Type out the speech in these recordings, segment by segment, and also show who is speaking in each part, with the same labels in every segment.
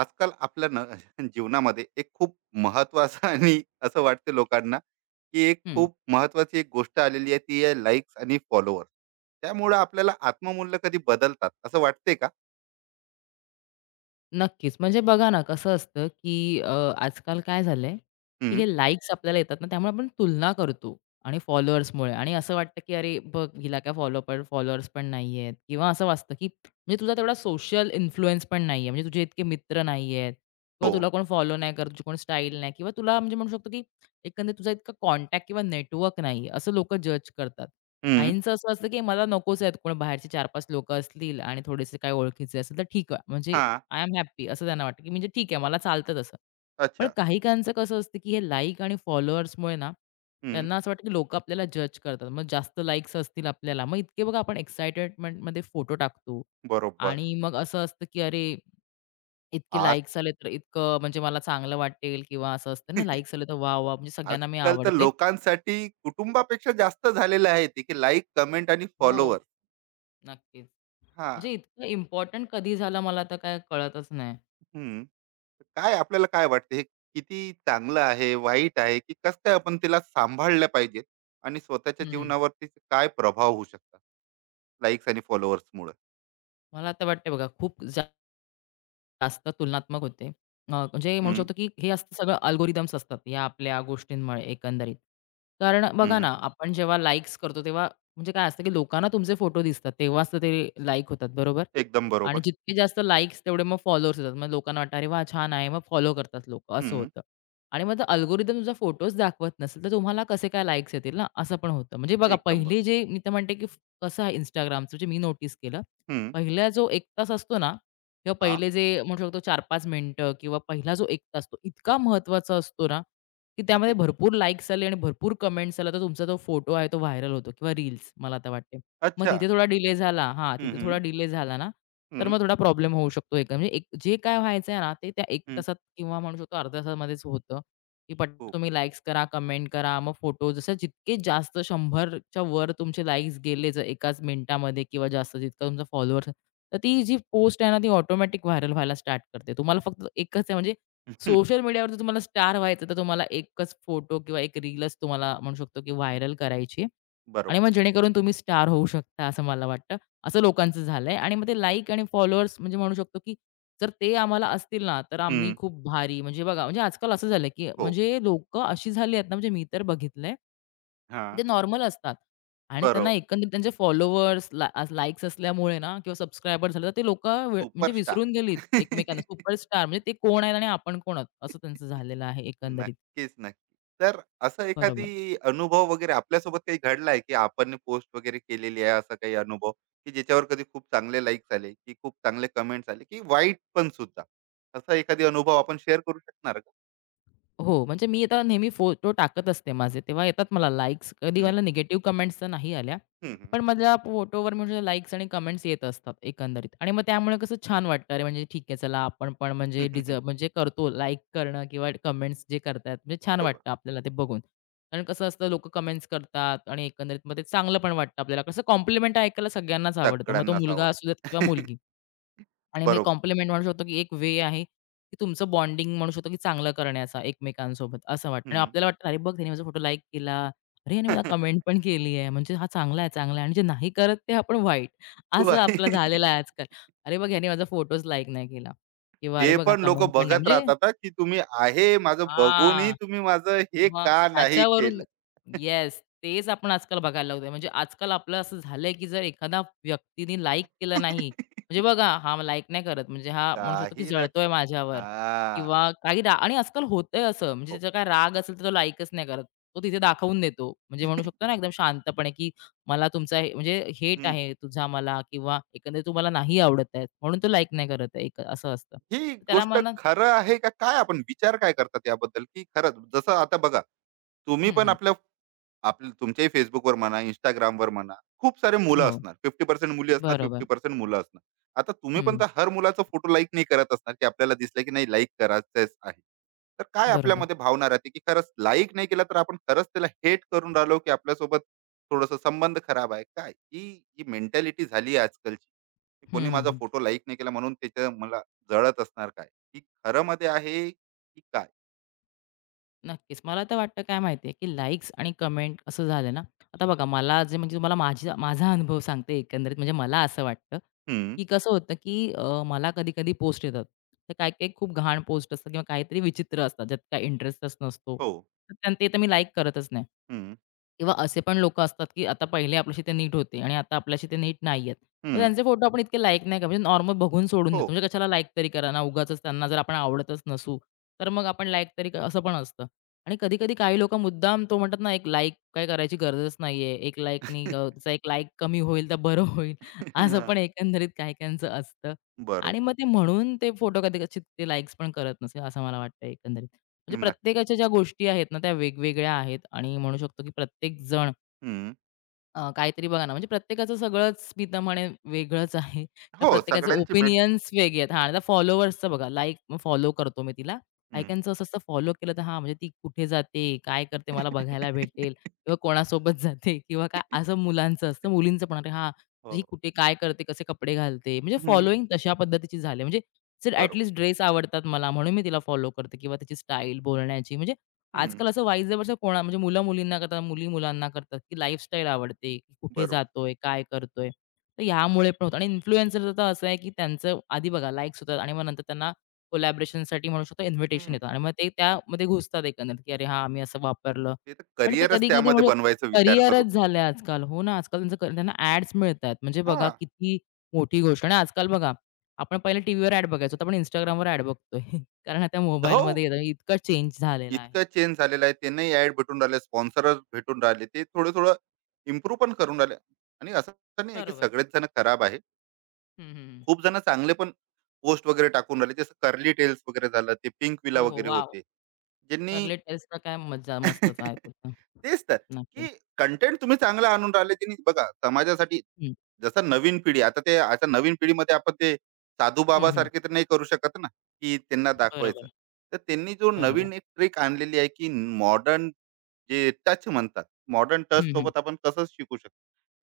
Speaker 1: आजकाल आपल्या जीवनामध्ये एक खूप महत्वाचं आणि असं वाटते लोकांना, की एक
Speaker 2: हं.
Speaker 1: खूप महत्वाची गोष्ट आलेली आहे, ती आहे लाइक्स आणि फॉलोअर्स. त्यामुळं आपल्याला आत्ममूल्य कधी बदलतात असं वाटते का?
Speaker 2: नक्कीच. म्हणजे बघा ना, कसं असतं, की आजकाल काय झालंय, की
Speaker 1: हं.
Speaker 2: हे लाइक्स आपल्याला येतात ना, त्यामुळे आपण तुलना करतो आणि फॉलोअर्समुळे आणि असं वाटतं, की "अरे बघ, हिला काय फॉलो पण फॉलोअर्स पण नाही आहेत." किंवा असं वाटतं, की म्हणजे तुझा तेवढा सोशल इन्फ्लुअन्स पण नाही आहे. म्हणजे तुझे इतके मित्र नाही आहेत किंवा
Speaker 1: हो.
Speaker 2: तुला कोण फॉलो नाही करत, तुझी कोण स्टाईल नाही किंवा तुला म्हणजे म्हणू शकतो, की एकंदरीत तुझा इतका कॉन्टॅक्ट किंवा नेटवर्क नाही असं लोकं जज करतात.
Speaker 1: हं.
Speaker 2: काहींचं असं असतं, की मला नकोच आहेत कोण बाहेरचे 4-5 लोकं असतील आणि थोडेसे काही ओळखीचे असेल तर ठीक आहे. म्हणजे
Speaker 1: हां.
Speaker 2: आय एम हॅप्पी असं त्यांना वाटतं, की म्हणजे ठीक आहे मला चालतं तसं. पण
Speaker 1: अच्छा.
Speaker 2: काही काहींचं कसं असतं, की हे लाइक आणि फॉलोअर्समुळे ना,
Speaker 1: हं.
Speaker 2: त्यांना असं वाटतं, की लोकं आपल्याला जज करतात. मग जास्त लाइक्स असतील आपल्याला, मग इतके बघा आपण एक्साइटमेंटमध्ये फोटो टाकतो
Speaker 1: बरोबर.
Speaker 2: आणि मग असं असतं, की अरे इतके
Speaker 1: आज
Speaker 2: लाइक्स आले तर इतकं म्हणजे मला चांगलं वाटेल किंवा असं असतं ना, लाइक्स आले तर वाह, वाह! म्हणजे सगळ्यांना मी
Speaker 1: आजकाल तर
Speaker 2: आवडते.
Speaker 1: लोकांसाठी कुटुंबापेक्षा जास्त झालेलं आहे ते, की लाइक, कमेंट आणि
Speaker 2: हो,
Speaker 1: फॉलोअर्स.
Speaker 2: नक्कीच.
Speaker 1: हां.
Speaker 2: म्हणजे इतकं इम्पोर्टंट कधी झालं मला तर काय कळतच नाही.
Speaker 1: हं. काय आपल्याला काय वाटते, हे किती चांगलं आहे, वाईट आहे, की कसं काय आपण तिला सांभाळलं पाहिजे आणि स्वतःच्या
Speaker 2: हं.
Speaker 1: जीवनावरती काय प्रभाव होऊ शकतात लाईक्स आणि फॉलोअर्स मुळे.
Speaker 2: मला तर वाटते बघा खूप जास्त तुलनात्मक होते. म्हणजे म्हणू
Speaker 1: हम्म,
Speaker 2: शकतो, की हे असतं सगळं अल्गोरिदम्स असतात या आपल्या गोष्टींमुळे एकंदरीत. कारण बघा
Speaker 1: हम्म,
Speaker 2: ना, आपण जेव्हा लाइक्स करतो तेव्हा म्हणजे काय असतं, की लोकांना तुमचे फोटो दिसतात तेव्हाच तर ते लाइक होतात, बरोबर?
Speaker 1: एकदम
Speaker 2: आणि
Speaker 1: बरोबर.
Speaker 2: जितके जास्त लाइक्स तेवढे मग फॉलोअर्स येतात. मग लोकांना वाटतं, "अरे वाह! छान आहे." मग फॉलो करतात लोकं असं
Speaker 1: हम्म,
Speaker 2: होतं. आणि मग अल्गोरिदम तुमचा फोटोच दाखवत नसेल, तर तुम्हाला कसे काय लाइक्स येतील ना, असं पण होतं. म्हणजे बघा
Speaker 1: एकदम
Speaker 2: पहिले
Speaker 1: बरोबर.
Speaker 2: जे मी तर म्हणते, की कसं आहे Instagramचं जे मी नोटीस केलं.
Speaker 1: हम्म,
Speaker 2: पहिला जो 1 तास असतो ना किंवा
Speaker 1: हा.
Speaker 2: पहिले जे म्हणू शकतो 4-5 मिनिटं किंवा पहिला जो 1 तास तो इतका महत्त्वाचा असतो ना, की त्यामध्ये
Speaker 1: अच्छा.
Speaker 2: भरपूर लाइक्स आले आणि भरपूर कमेंट्स आल्या, तर तुमचा तो फोटो आहे तो व्हायरल होतो किंवा रील्स मला आता वाटते. मग
Speaker 1: अच्छा.
Speaker 2: तिथे थोडा डिले झाला हां,
Speaker 1: हम्म,
Speaker 2: तिथे थोडा
Speaker 1: हम्म,
Speaker 2: डिले झाला ना, तर
Speaker 1: हम्म,
Speaker 2: मग थोडा प्रॉब्लेम होऊ शकतो. एक म्हणजे एक जे काय व्हायचं आहे ना, ते त्या 1
Speaker 1: हम्म,
Speaker 2: तासात किंवा म्हणू शकतो अर्ध्या तासामध्येच होतं, की पटकन
Speaker 1: हो.
Speaker 2: तुम्ही लाइक्स करा, कमेंट करा, मग फोटो जसं जितके जास्त 100च्या वर तुमचे लाइक्स गेले जर एकाच मिनिटामध्ये किंवा जास्त जितका तुमचा फॉलोअर्स तर ती जी पोस्ट आहे ना, ती ऑटोमॅटिक व्हायरल व्हायला स्टार्ट करते. तुम्हाला फक्त एकच आहे म्हणजे सोशल मीडियावरती तुम्हाला स्टार व्हायचं तर तुम्हाला एकच फोटो किंवा एक रीलच तुम्हाला म्हणू शकतो, की
Speaker 1: हम्म,
Speaker 2: व्हायरल करायची आहे आणि
Speaker 1: बरोबर.
Speaker 2: मग जेणेकरून तुम्ही स्टार होऊ शकता असं मला वाटतं. असं लोकांचं झालंय आणि मग ते लाइक आणि फॉलोअर्स म्हणजे म्हणू शकतो, की जर ते आम्हाला असतील ना, तर आम्ही
Speaker 1: हम्म,
Speaker 2: खूप भारी म्हणजे बघा म्हणजे आजकाल असं झालं, की
Speaker 1: हो.
Speaker 2: म्हणजे लोकं अशी झाली आहेत ना, म्हणजे मी तर बघितलंय
Speaker 1: हा.
Speaker 2: ते नॉर्मल असतात आणि त्यांना
Speaker 1: बरोबर.
Speaker 2: एकंदरीत त्यांचे फॉलोअर्स, लाइक्स असल्यामुळे ना किंवा सबस्क्रायबर्स झाले, तर ते लोकं म्हणजे
Speaker 1: सुपरस्टार.
Speaker 2: विसरून गेलीत एकमेकांना. सुपरस्टार म्हणजे ते कोण आहेत आणि आपण कोण आहोत, असं त्यांचं झालेलं आहे एकंदरीत.
Speaker 1: नक्कीच, नक्की. तर असा एखादी
Speaker 2: बरोबर.
Speaker 1: अनुभव वगैरे आपल्यासोबत काही घडला आहे, की आपण पोस्ट वगैरे केलेली आहे, असा काही अनुभव, की ज्याच्यावर कधी खूप चांगले लाईक्स आले, की खूप चांगले कमेंट्स आले, की वाईट पण सुद्धा? असा एखादी अनुभव आपण शेअर करू शकणार का?
Speaker 2: हो, म्हणजे मी आता नेहमी फोटो टाकत असते माझे. तेव्हा येतात मला लाइक्स. कधी
Speaker 1: हं,
Speaker 2: मला निगेटिव्ह कमेंट्स तर नाही आल्या.
Speaker 1: हं, हं.
Speaker 2: पण माझ्या फोटोवर म्हणजे लाइक्स आणि कमेंट्स येत असतात एकंदरीत. आणि मग त्यामुळे कसं छान वाटतं. अरे, म्हणजे ठीक आहे चला आपण पण म्हणजे डिझर्व म्हणजे करतो लाइक करणं किंवा कमेंट्स जे करतायत म्हणजे छान
Speaker 1: बरोबर.
Speaker 2: वाटतं आपल्याला ते बघून. कारण कसं असतं लोकं कमेंट्स करतात आणि एकंदरीत मग ते चांगलं पण वाटतं आपल्याला. कसं कॉम्प्लिमेंट ऐकायला सगळ्यांनाच आवडतं. मग तो
Speaker 1: सगळ्यांनाच
Speaker 2: मुलगा
Speaker 1: आवडतं.
Speaker 2: असू देत किंवा मुलगी. आणि मग हे
Speaker 1: बरोबर.
Speaker 2: कॉम्प्लिमेंट म्हणू शकतो, की एक वे आहे, की तुमचं बॉन्डिंग म्हणू शकतो, की चांगलं करण्याचा एकमेकांसोबत असं वाटतं. आणि
Speaker 1: हं.
Speaker 2: आपल्याला वाटतं, "अरे बघ, त्याने माझा फोटो लाईक केला. अरे, याने मला कमेंट पण केली आहे. म्हणजे हा चांगला आहे, चांगला आहे." आणि जे नाही करत ते आपण वाईट. असं
Speaker 1: वाई.
Speaker 2: आपलं झालेलं आहे आजकाल. "अरे बघ, याने माझा फोटोच लाईक नाही केला." किंवा "अरे
Speaker 1: ते
Speaker 2: बघ, हा
Speaker 1: पण लोकं
Speaker 2: कमेंट पण नाही."
Speaker 1: बघत
Speaker 2: म्हणजे
Speaker 1: राहतात हां, की तुम्ही आहे माझं बघूनही
Speaker 2: हां.
Speaker 1: तुम्ही माझं हे
Speaker 2: मग
Speaker 1: का नाही केलं?
Speaker 2: त्याच्यावरून येस, तेच आपण आजकाल बघायला लागलोय. म्हणजे आजकाल आपलं असं झालंय, की जर एखादा व्यक्तीने लाइक केलं नाही, म्हणजे बघा हा लाइक नाही करत, म्हणजे हा म्हणू शकतो, की
Speaker 1: काही ना.
Speaker 2: जळतोय माझ्यावर
Speaker 1: हां.
Speaker 2: किंवा काही आणि आजकाल होतंय असं, म्हणजे
Speaker 1: हो.
Speaker 2: त्याचा काय राग असेल तर तो लाइकच नाही करत. तो तिथे दाखवून देतो. म्हणजे म्हणू शकतो ना एकदम शांतपणे, की मला तुमचा हे म्हणजे हेट
Speaker 1: हं.
Speaker 2: आहे तुझा मला किंवा एकंदरीत तू मला नाही आवडत आहे, म्हणून तो लाइक नाही करत आहे, एक असं असतं.
Speaker 1: ही
Speaker 2: तर त्याला
Speaker 1: गोष्ट
Speaker 2: म्हणा
Speaker 1: खरं आहे का, काय आपण विचार काय करतात याबद्दल, की खरंच जसं आता बघा, तुम्ही
Speaker 2: हं,
Speaker 1: पण
Speaker 2: हं.
Speaker 1: आपल्या आपल्या तुमच्याही फेसबुकवर म्हणा, Instagramवर म्हणा, खूप सारे मुलं
Speaker 2: हो,
Speaker 1: असणार. 50% मुली असणार,
Speaker 2: बरोबर.
Speaker 1: 50% मुलं असणार. आता तुम्ही
Speaker 2: हं,
Speaker 1: पण
Speaker 2: हं.
Speaker 1: तर हर मुलाचा फोटो लाइक नाही करत असणार, की आपल्याला दिसलं की नाही लाइक करायचंच आहे. तर काय
Speaker 2: बरोबर.
Speaker 1: आपल्यामध्ये भावना राहते, की खरंच लाइक नाही केला तर आपण खरंच त्याला हेट करून राहिलो, की आपल्यासोबत थोडासा संबंध खराब आहे. काय ही जी मेंटॅलिटी झाली आहे आजकालची, की
Speaker 2: हं,
Speaker 1: कोणी
Speaker 2: हं,
Speaker 1: माझा
Speaker 2: हं.
Speaker 1: फोटो लाइक नाही केला म्हणून त्याचं मला जळत असणार काय? ही खरं मध्ये आहे, की काय?
Speaker 2: नक्कीच. मला तर वाटतं काय माहिती की लाइक्स आणि कमेंट असं झालं ना, आता बघा मला जे म्हणजे तुम्हाला माझी माझा अनुभव सांगते एकंदरीत म्हणजे मला असं वाटतं,
Speaker 1: हं.
Speaker 2: की कसं होतं, की मला कधी-कधी पोस्ट येतात. तर काही-काही खूप घाण पोस्ट असतात किंवा काहीतरी विचित्र असतात, ज्यात काही इंटरेस्टच नसतो.
Speaker 1: हो.
Speaker 2: तर ते तर मी लाइक करतच नाही.
Speaker 1: हं.
Speaker 2: किंवा असे पण लोकं असतात, की आता पहिले आपल्याशी ते नीट होते आणि आता आपल्याशी ते नीट नाहीयेत. मग
Speaker 1: हं.
Speaker 2: त्यांचे फोटो आपण इतके लाईक नाही का म्हणजे नॉर्मल बघून सोडून देतो.
Speaker 1: हो.
Speaker 2: म्हणजे कशाला लाईक तरी करा ना, उगाच त्यांना जर आपण आवडतच नसू, तर मग आपण लाईक तरी असं पण असतं. आणि कधी-कधी काही लोकं मुद्दाम तो म्हणतात ना, एक लाईक काय करायची गरजच नाहीये. एक लाईकनी त्याचा एक लाईक कमी होईल तर बरं होईल. असं पण एकंदरीत काही-काहींचं असतं. आणि
Speaker 1: बरोबर.
Speaker 2: मग ते म्हणून ते फोटो कदाचित ते लाईक्स पण करत नसेल, असं मला वाटतं एकंदरीत. म्हणजे
Speaker 1: नक्की.
Speaker 2: प्रत्येकाच्या ज्या गोष्टी आहेत ना, त्या वेगवेगळ्या आहेत आणि म्हणू शकतो की प्रत्येक जण
Speaker 1: हं.
Speaker 2: काहीतरी बघा ना, म्हणजे प्रत्येकाचं सगळंच मी तर म्हणेन वेगळंच आहे. त्या
Speaker 1: हो,
Speaker 2: प्रत्येकाचे
Speaker 1: सगळ्यांची मेंट
Speaker 2: ओपिनियन्स वेगळे आहेत. हां, आता फॉलोवर्सचं बघा, लाइक फॉलो करतो मी तिला. काही असं असतं फॉलो केलं तर हां, म्हणजे ती कुठे जाते, काय करते, मला बघायला भेटेल किंवा कोणासोबत जाते किंवा काय असं मुलांचं असतं. मुलींचं पण अरे हां, ही
Speaker 1: हो.
Speaker 2: कुठे काय करते, कसे कपडे घालते, म्हणजे
Speaker 1: हं.
Speaker 2: फॉलोइंग तशा पद्धतीची झाली. म्हणजे ॲट
Speaker 1: बरोबर.
Speaker 2: ड्रेस आवडतात मला म्हणून मी तिला फॉलो करते किंवा तिची स्टाईल, बोलण्याची म्हणजे
Speaker 1: हं.
Speaker 2: आजकाल असं वाईजवरचं कोणा म्हणजे मुलं-मुलींना करतात, मुली-मुलांना करतात, की लाईफस्टाईल आवडते, की कुठे
Speaker 1: बरोबर.
Speaker 2: जातोय, काय करतोय. तर ह्यामुळे पण होतं आणि इन्फ्लुएन्सरचं तर असं आहे, की त्यांचं आधी बघा लाईक्स होतात आणि मग नंतर त्यांना कोलॅबोरेशनसाठी म्हणू शकतो इन्व्हिटेशन
Speaker 1: हं.
Speaker 2: येतात आणि मग ते त्यामध्ये घुसतात एकंदरीत, की "अरे हां, आम्ही असं वापरलं."
Speaker 1: ते तर
Speaker 2: पण ते
Speaker 1: करिअरच
Speaker 2: कधी-कधी
Speaker 1: त्यामध्ये
Speaker 2: म्हणजे
Speaker 1: बनवायचा विचार करून.
Speaker 2: करिअरच झालंय आजकाल. हो ना, आजकाल त्यांचं त्यांना ॲड्स मिळतात. म्हणजे बघा
Speaker 1: हां.
Speaker 2: किती मोठी गोष्ट आणि आजकाल बघा, आपण पहिले टीव्हीवर ॲड बघायचो, आता आपण Instagramवर ॲड बघतोय. कारण आता मोबाईलमध्ये
Speaker 1: हो.
Speaker 2: येतं. इतका चेंज झालेला आहे.
Speaker 1: इतकं चेंज झालेलं आहे. त्यांनाही ॲड भेटून राहिले, स्पॉन्सरच भेटून राहिले. ते थोडं-थोडं इम्प्रूव्ह पण करून राहिले आणि असं नाही आहे की
Speaker 2: बरोबर.
Speaker 1: सगळेच जण खराब आहे.
Speaker 2: हं, हं, हं.
Speaker 1: खूप जण चांगले पण पोस्ट वगैरे टाकून राहिले. जसं कर्ली टेल्स वगैरे झालं, ते पिंकविला
Speaker 2: हो, हो.
Speaker 1: वगैरे
Speaker 2: वॉव!
Speaker 1: होते. ज्यांनी
Speaker 2: कर्ली टेल्सला काय मज्जा मस्तच आहे तिथं.
Speaker 1: तेच तर,
Speaker 2: नक्कीच.
Speaker 1: की कंटेंट तुम्ही चांगला आणून राहिले की नाही बघा समाजासाठी.
Speaker 2: हं,
Speaker 1: जसं नवीन पिढी, आता ते आता नवीन पिढीमध्ये आपण ते साधू
Speaker 2: हं, हं.
Speaker 1: बाबासारखे तर नाही करू शकत ना, की त्यांना दाखवायचं.
Speaker 2: बरोबर,
Speaker 1: तर त्यांनी जो
Speaker 2: बरोबर.
Speaker 1: नवीन एक ट्रिक आणलेली आहे, की मॉडर्न जे टच म्हणतात, मॉडर्न टच
Speaker 2: हं, हं.
Speaker 1: सोबत आपण कसं शिकू शकतो.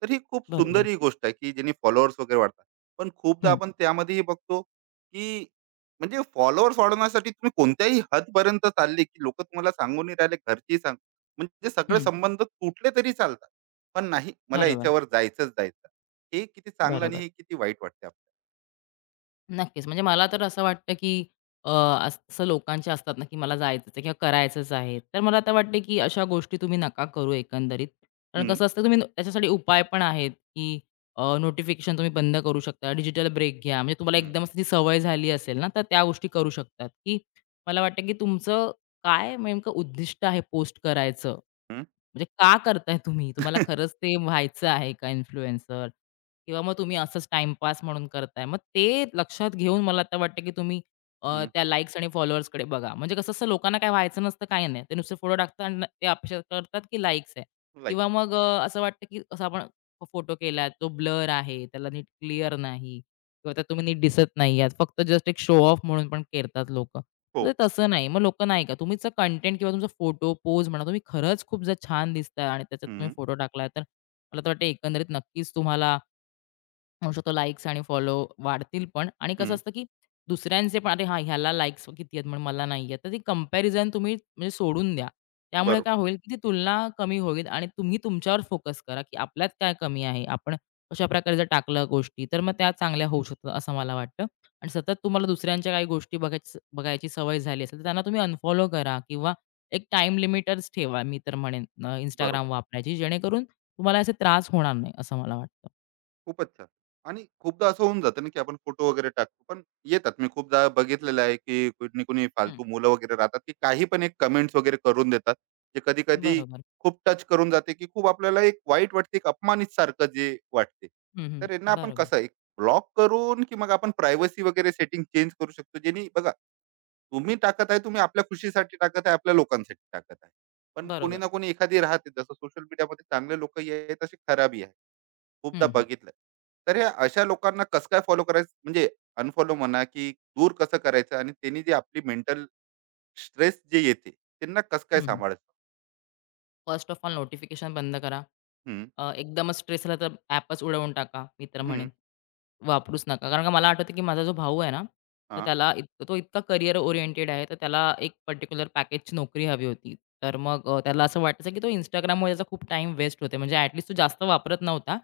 Speaker 1: तर ही खूप
Speaker 2: बरोबर.
Speaker 1: सुंदर ही गोष्ट आहे, की ज्यांनी फॉलोअर्स वगैरे वाढतात. पण खूपदा
Speaker 2: हं,
Speaker 1: आपण त्यामध्येही बघतो, की म्हणजे फॉलोअर्स वाढवण्यासाठी तुम्ही कोणत्याही हदपर्यंत चालले, की लोकं तुम्हाला सांगून नाही राहिले, घरचेही सांग. म्हणजे सगळे
Speaker 2: हं.
Speaker 1: संबंध तुटले तरी चालतात. पण नाही, मला
Speaker 2: बरोबर,
Speaker 1: याच्यावर जायचं. हे किती चांगलं आणि
Speaker 2: बरोबर.
Speaker 1: हे किती वाईट वाटते आपल्याला.
Speaker 2: नक्कीच. म्हणजे मला तर असं वाटतं, की अ, असं लोकांचे असतात ना, की मला जायचंच आहे किंवा करायचंच आहे. तर मला तर वाटतं, की अशा गोष्टी तुम्ही नका करू एकंदरीत. कारण
Speaker 1: हं,
Speaker 2: कसं असतं तुम्ही त्याच्यासाठी उपाय पण आहेत, की नोटिफिकेशन तुम्ही बंद करू शकता, डिजिटल ब्रेक घ्या. म्हणजे तुम्हाला एकदमच त्याची सवय झाली असेल ना, तर त्या गोष्टी करू शकतात, की मला वाटतं, की तुमचं काय नेमकं उद्दिष्ट आहे पोस्ट करायचं? म्हणजे का करताय तुम्ही? तुम्हाला खरंच ते व्हायचं आहे का इन्फ्लुएन्सर? किंवा मग तुम्ही असंच टाईमपास म्हणून करताय. मग ते लक्षात घेऊन मला आता वाटतं, की तुम्ही त्या लाईक्स आणि फॉलोअर्सकडे बघा. म्हणजे कसं असतं लोकांना काय व्हायचं नसतं, काही नाही. ते नुसते फोटो टाकतात आणि ते अपेक्षा करतात, की लाईक्स आहे किंवा मग असं वाटतं, की असं आपण फोटो केलाय, तो ब्लर आहे, त्याला नीट क्लिअर नाही किंवा त्यात तुम्ही नीट दिसत नाही आहात. फक्त जस्ट एक शो ऑफ म्हणून पण करतात लोकं. तर
Speaker 1: हो.
Speaker 2: ते तसं नाही. मग लोकं नाही का तुमचा कंटेंट किंवा तुमचा फोटो, पोज म्हणा, तुम्ही खरंच खूप जर छान दिसताय आणि त्याच्यात तुम्ही
Speaker 1: हं,
Speaker 2: फोटो टाकलाय, तर मला तर वाटतं एकंदरीत नक्कीच तुम्हाला म्हणू शकतो लाईक्स आणि फॉलो वाढतील पण आणि कसं
Speaker 1: हं.
Speaker 2: असतं की दुसऱ्यांचे पण अरे हां, ह्याला लाईक्स किती आहेत म्हणून मला नाही आहेत. तर ती कंपॅरिझन तुम्ही म्हणजे सोडून द्या. त्यामुळे काय
Speaker 1: बरोबर,
Speaker 2: होईल की ती तुलना कमी होईल आणि तुम्ही तुमच्यावर फोकस करा की आपल्यात काय कमी आहे. आपण कशाप्रकारे जर टाकलं गोष्टी तर मग त्या चांगल्या होऊ शकतात असं मला वाटतं. आणि सतत तुम्हाला दुसऱ्यांच्या काही गोष्टी बघायची सवय झाली असेल तर त्यांना तुम्ही अनफॉलो करा किंवा एक टाईम लिमिटच ठेवा मी तर म्हणेन
Speaker 1: बरोबर.
Speaker 2: वापरायची जेणेकरून तुम्हाला असे त्रास होणार नाही असं मला वाटतं.
Speaker 1: खूपच छान. आणि खूपदा असं होऊन जातं ना, की आपण फोटो वगैरे टाकतो. पण येतात, मी खूपदा बघितलेलं आहे, की कोणी कोणी
Speaker 2: हं,
Speaker 1: फालतू मुलं वगैरे राहतात, की काही पण एक कमेंट्स वगैरे करून देतात. जे कधी-कधी
Speaker 2: बरोबर.
Speaker 1: खूप टच करून जाते, की खूप आपल्याला एक वाईट वाटते, एक अपमानित सारखं जे वाटते.
Speaker 2: हं, हं.
Speaker 1: तर यांना आपण
Speaker 2: बरोबर,
Speaker 1: कसं एक ब्लॉक करून, की मग आपण प्रायव्हसी वगैरे सेटिंग चेंज करू शकतो. ज्यानी बघा, तुम्ही टाकत आहे, तुम्ही आपल्या खुशीसाठी टाकत आहे, आपल्या लोकांसाठी टाकत आहे. पण कोणी
Speaker 2: बरोबर.
Speaker 1: ना कोणी एखादी राहते, जसं सोशल मीडियामध्ये चांगले लोकही आहेत, तसे खराबही आहेत. खूपदा
Speaker 2: हं, हं.
Speaker 1: बघितलंय. तर हे अशा लोकांना कसं काय फॉलो करायचं, म्हणजे अनफॉलो म्हणा की दूर कसं करायचं, आणि त्यांनी जे आपली मेंटल स्ट्रेस जे येते, त्यांना कसं काय सांभाळायचं?
Speaker 2: फर्स्ट ऑफ ऑल नोटिफिकेशन बंद करा.
Speaker 1: हं,
Speaker 2: एकदमच स्ट्रेस आला तर ॲपच उडवून टाका, मी तर
Speaker 1: हं,
Speaker 2: म्हणेन. वापरूच नका. कारण का मला आठवतं, की माझा जो भाऊ आहे ना, तर
Speaker 1: हां,
Speaker 2: त्याला तो इतका करियर ओरिएंटेड आहे, तर त्याला एक पर्टिक्युलर पॅकेजची नोकरी हवी होती. तर मग त्याला असं वाटायचं, की तो Instagramमुळे त्याचा खूप टाईम वेस्ट होते म्हणजे ॲट तो जास्त वापरत नव्हता.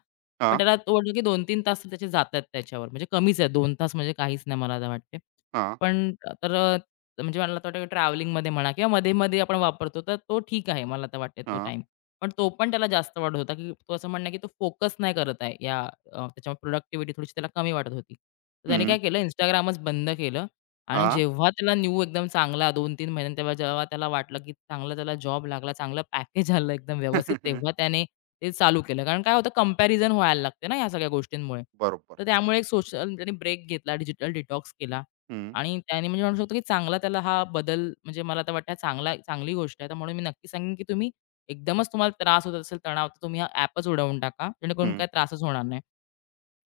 Speaker 2: पण
Speaker 1: हां,
Speaker 2: त्याला तो वाटलं, की 2-3 तास तर त्याचे जातात त्याच्यावर. म्हणजे कमीच आहे 2 तास म्हणजे काहीच नाही मला तर वाटते.
Speaker 1: हां,
Speaker 2: पण तर म्हणजे मला तर वाटतं ट्रॅव्हलिंगमध्ये म्हणा किंवा मध्ये-मध्ये आपण वापरतो, तर तो ठीक आहे मला तर वाटते तो
Speaker 1: हां,
Speaker 2: टाईम. पण तो पण त्याला जास्त वाटत होता, की तो असं म्हणणं आहे, की तो फोकस नाही करत आहे या त्याच्यामुळे प्रोडक्टिव्हिटी थोडीशी त्याला कमी वाटत होती. तर त्याने
Speaker 1: हं,
Speaker 2: काय केलं Instagramच बंद केलं आणि
Speaker 1: हां.
Speaker 2: जेव्हा त्याला न्यू एकदम चांगला 2-3 महिन्यांनी तेव्हा जेव्हा त्याला वाटलं, की चांगला त्याला जॉब लागला, चांगलं पॅकेज आलं एकदम व्यवस्थित, तेव्हा त्याने ते चालू केलं. कारण काय होतं कंपॅरिझन व्हायला लागते ना, ह्या सगळ्या गोष्टींमुळे.
Speaker 1: बरोबर.
Speaker 2: तर त्यामुळे एक सोशल त्याने ब्रेक घेतला, डिजिटल डिटॉक्स केला
Speaker 1: हं,
Speaker 2: आणि त्याने म्हणजे म्हणू शकतो, की चांगला त्याला हा बदल म्हणजे मला तर वाटतं चांगला चांगली गोष्ट आहे. तर म्हणून मी नक्की सांगेन, की तुम्ही एकदमच तुम्हाला त्रास होत असेल, तणाव, तर तुम्ही हा ॲपच उडवून टाका. जेणेकरून
Speaker 1: हं.
Speaker 2: काही त्रासच होणार नाही.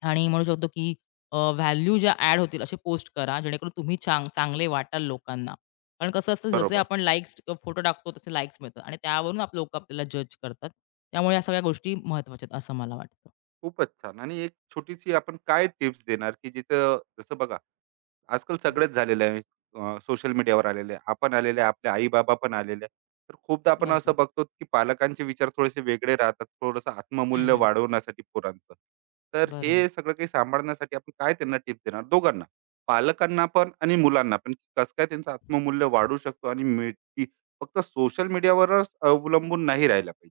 Speaker 2: आणि म्हणू शकतो की व्हॅल्यू ज्या ॲड होतील असे पोस्ट करा, जेणेकरून तुम्ही चांगले वाटाल लोकांना. कारण कसं असतं, जसे
Speaker 1: बरोबर.
Speaker 2: आपण लाईक्स फोटो टाकतो, तसे लाईक्स मिळतात आणि त्यावरून लोकं आपल्याला जज करतात. त्यामुळे या सगळ्या गोष्टी महत्त्वाच्या आहेत, असं मला वाटतं.
Speaker 1: खूपच छान. आणि एक छोटीशी आपण काय टिप्स देणार, की जिचं जसं बघा आजकाल
Speaker 2: हं.
Speaker 1: सगळेच झालेलं आहे. सोशल मीडियावर आलेले आहे. आपण आलेले आहे, आपले आई-बाबा पण आलेले आहे. तर खूपदा आपण
Speaker 2: बरोबर.
Speaker 1: असं बघतो, की पालकांचे विचार थोडेसे वेगळे राहतात. थोडंसं
Speaker 2: हं,
Speaker 1: आत्ममूल्य
Speaker 2: हं.
Speaker 1: वाढवण्यासाठी पोरांचं. तर
Speaker 2: बरोबर.
Speaker 1: हे सगळं काही सांभाळण्यासाठी आपण काय त्यांना टिप देणार दोघांना? पालकांना पण आणि मुलांना पण. की कसं काय त्यांचं आत्ममूल्य वाढू शकतो आणि मिळती फक्त सोशल मीडियावरच अवलंबून नाही राहिला पाहिजे.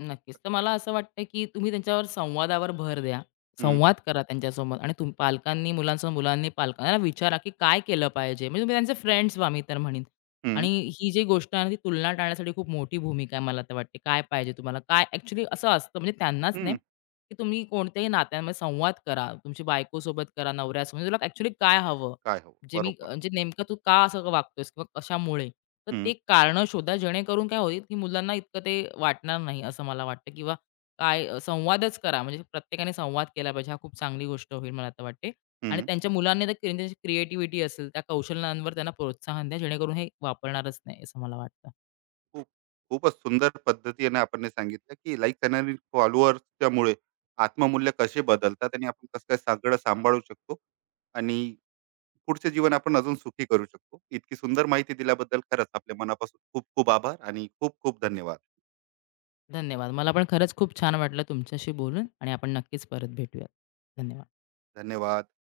Speaker 2: नक्कीच. तर मला असं वाटतं, की तुम्ही त्यांच्यावर संवादावर भर द्या.
Speaker 1: हं,
Speaker 2: संवाद करा त्यांच्यासोबत आणि पालकांनी मुलांसोबत मुलांनी पालकांना विचारा, की काय केलं पाहिजे? म्हणजे तुम्ही त्यांचे फ्रेंड्स व्हा मी तर म्हणेन.
Speaker 1: हं,
Speaker 2: आणि ही जी गोष्ट आहे ना, ती तुलना टाळण्यासाठी खूप मोठी भूमिका आहे मला तर वाटते. काय पाहिजे तुम्हाला? काय ॲक्चुअली असं असतं म्हणजे त्यांनाच नाही,
Speaker 1: हं.
Speaker 2: की तुम्ही कोणत्याही नात्यांमध्ये संवाद करा. तुमची बायकोसोबत करा, नवऱ्यासोबत. म्हणजे तुला ॲक्चुअली काय हवं?
Speaker 1: काय हो?
Speaker 2: जे मी
Speaker 1: बरोबर.
Speaker 2: म्हणजे नेमकं तू का असं वागतोयस किंवा कशामुळे? तर
Speaker 1: हं,
Speaker 2: ते कारणं शोधा जेणेकरून काय होईल, की मुलांना इतकं ते वाटणार नाही असं मला वाटतं किंवा काय संवादच करा. म्हणजे प्रत्येकाने संवाद केला पाहिजे. हा खूप चांगली गोष्ट होईल मला तर वाटते. आणि
Speaker 1: हं.
Speaker 2: त्यांच्या मुलांनी तर त्यांची क्रिएटिव्हिटी असेल, त्या कौशल्यांवर त्यांना प्रोत्साहन द्या जेणेकरून हे वापरणारच नाही असं मला वाटतं.
Speaker 1: खूप खूपच सुंदर पद्धतीने आपण हे सांगितलं की लाईक आणि फॉलोअर्सच्यामुळे आत्ममूल्य कसे बदलतात आणि आपण कसं काय सगळं सांभाळू शकतो आणि पुढचे जीवन आपण अजून सुखी करू शकतो. इतकी सुंदर माहिती दिल्याबद्दल खरंच आपल्या मनापासून खूप खूप आभार आणि खूप खूप धन्यवाद.
Speaker 2: धन्यवाद. मला पण खरंच खूप छान वाटलं तुमच्याशी बोलून आणि आपण नक्कीच परत भेटूयात. धन्यवाद.
Speaker 1: धन्यवाद.